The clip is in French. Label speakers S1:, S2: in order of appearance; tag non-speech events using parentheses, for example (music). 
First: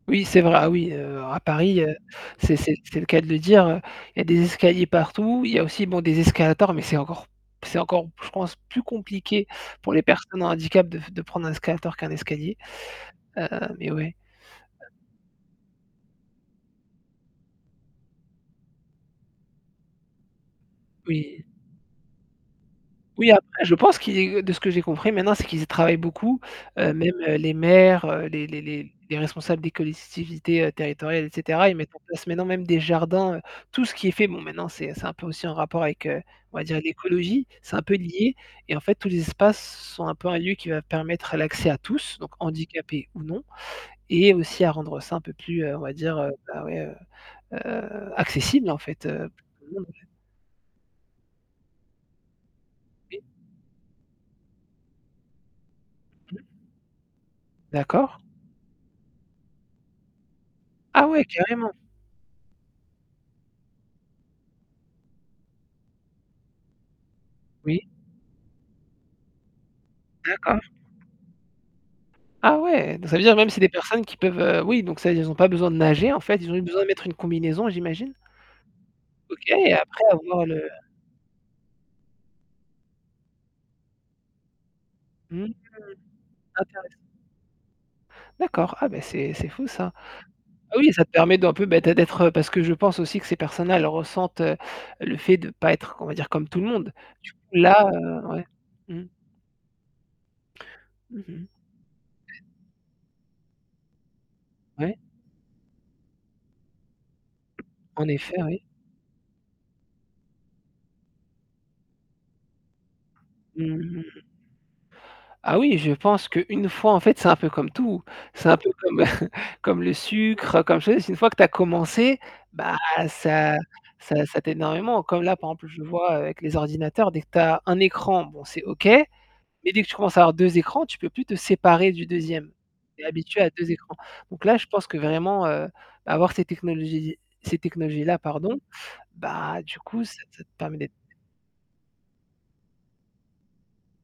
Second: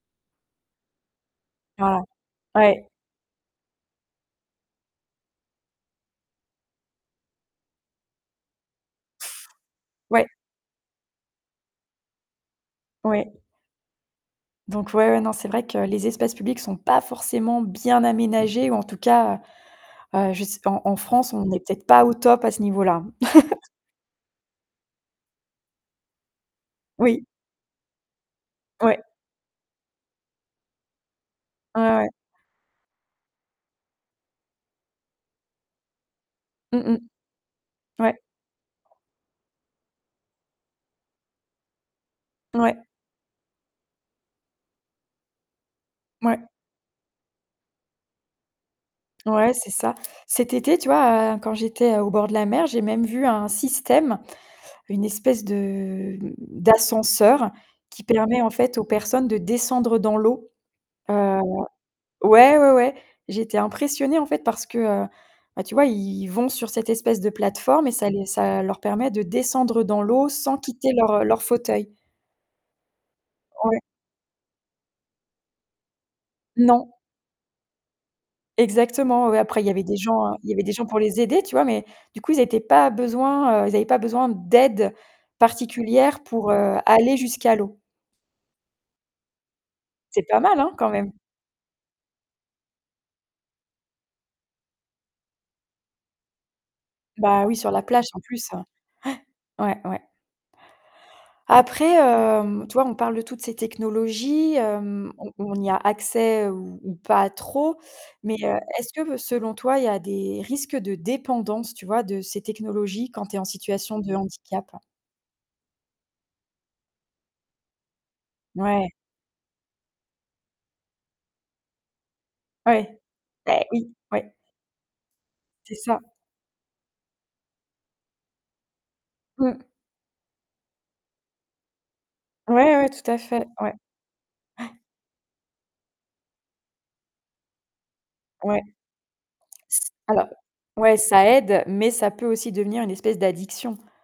S1: Oui, c'est vrai, ah oui heu à Paris, heu,
S2: Voilà.
S1: c'est c'est
S2: Ouais.
S1: c'est le cas de le dire heu, il y a des escaliers partout, il y a aussi bon, des escalators, mais c'est encore c'est encore, je pense, plus compliqué pour les
S2: Ouais.
S1: personnes en handicap de f de prendre un escalator qu'un escalier,
S2: Ouais.
S1: heu, mais ouais.
S2: Donc ouais, ouais, non c'est vrai que les espaces publics sont pas forcément bien aménagés ou en tout cas, heu je sai en en France,
S1: Oui
S2: on n'est peut-être pas au top à ce niveau-là.
S1: oui, après,
S2: (laughs)
S1: je pense qu'il de ce que j'ai compris, maintenant, c'est qu'ils y travaillent beaucoup, heu, même
S2: Oui.
S1: les maires, les les les
S2: Ouais.
S1: les responsables des collectivités territoriales et cetera, ils
S2: Ouais
S1: mettent en
S2: ouais.
S1: place maintenant même des jardins heu, tout ce qui est fait, bon maintenant, c'est c'est un peu aussi en rapport avec heu, on va dire
S2: Mmh mh.
S1: l'écologie, c'est un peu
S2: Ouais.
S1: lié, et en fait tous les espaces s sont un peu un lieu qui va permettre l'accès à tous, donc
S2: Ouais.
S1: handicapés ou non et aussi à rendre ça un peu plus, on va dire, heu,
S2: Mouais.
S1: bah ouais, heu heu accessible en fait heu
S2: Ouais, c'est ça.
S1: (unintelligible)
S2: Cet été, tu vois, heu, quand j'étais heu au bord de la mer, j'ai même
S1: Oui.
S2: vu un système, une espèce de
S1: Mmh.
S2: d'ascenseur qui
S1: D'accord.
S2: permet en fait aux personnes de descendre dans l'eau.
S1: Ah ouais
S2: Heu.
S1: carrément!
S2: Ouais, ouais ouais. J'étais impressionnée en fait parce que, heu, bah tu vois, ils vont sur cette espèce de
S1: Oui.
S2: plateforme et ça les ça leur permet de descendre dans l'eau sans
S1: D'accord.
S2: quitter leur, heu, leur fauteuil.
S1: Ah ouais! Donc ça veut dire même c'est des
S2: Ouais.
S1: personnes qui peuvent heu, oui, donc ça, ils ont pas besoin de nager en fait, ils ont juste besoin de
S2: Non!
S1: mettre une combinaison, j'imagine.
S2: Exactement ouais.
S1: OK,
S2: Après il y
S1: et
S2: avait des
S1: après
S2: gens
S1: avoir
S2: il y avait
S1: le
S2: des gens pour les aider tu vois, mais du coup ils étaient pas besoin, heu ils avaient pas besoin d'aide
S1: mmh.
S2: particulière pour heu
S1: Intéressant.
S2: aller jusqu'à l'eau.
S1: D'accord, ah bah, c'est c'est fou ça.
S2: C'est pas mal hein?
S1: Ah
S2: Quand
S1: oui, ça te
S2: même.
S1: permet d'un peu bah d'ê d'être parce que je pense aussi que ces personnes-là, elles ressentent, heu, le fait de pas être, on va dire comme tout le monde. Du coup
S2: Bah oui, sur la
S1: là
S2: plage en
S1: heu, ouais.
S2: plus. (gasps)
S1: Mmh.
S2: Ouais. Ouais ouais.
S1: Mmh mh. Ouais.
S2: Après hem, tu vois, on parle de toutes ces technologies
S1: Ouais.
S2: hem, on on y a accès ou ou pas trop,
S1: En
S2: mais
S1: effet,
S2: heu,
S1: oui.
S2: est-ce que selon toi, il y a des risques de dépendance, tu vois, de ces technologies quand tu es en situation de
S1: Mmh.
S2: handicap?
S1: Ah oui, je pense qu'une fois en fait, c'est un peu comme tout, c'est un peu
S2: Ouais.
S1: comme (laughs) comme le sucre, comme je te dis c'est une fois que tu as commencé, bah
S2: Ouais.
S1: ça
S2: Bah oui,
S1: ça
S2: ouais.
S1: ça t'aide énormément. Comme là par exemple,
S2: C'est
S1: je le
S2: ça.
S1: vois avec les ordinateurs dès que tu as un écran, bon, c'est OK, mais
S2: Mmh.
S1: dès que tu commences à avoir 2 écrans, tu peux plus te séparer du 2e.
S2: Ouais ouais,
S1: Tu es
S2: tout à
S1: habitué
S2: fait,
S1: à 2
S2: ouais. (gasps)
S1: écrans. Donc là, je
S2: Ouais.
S1: pense que vraiment heu, avoir ces technologies ces technologies-là, pardon,
S2: Ouais.
S1: bah du coup, ça
S2: Alors,
S1: te permet d'être
S2: ouais ça aide, mais ça peut aussi devenir une espèce d'addiction.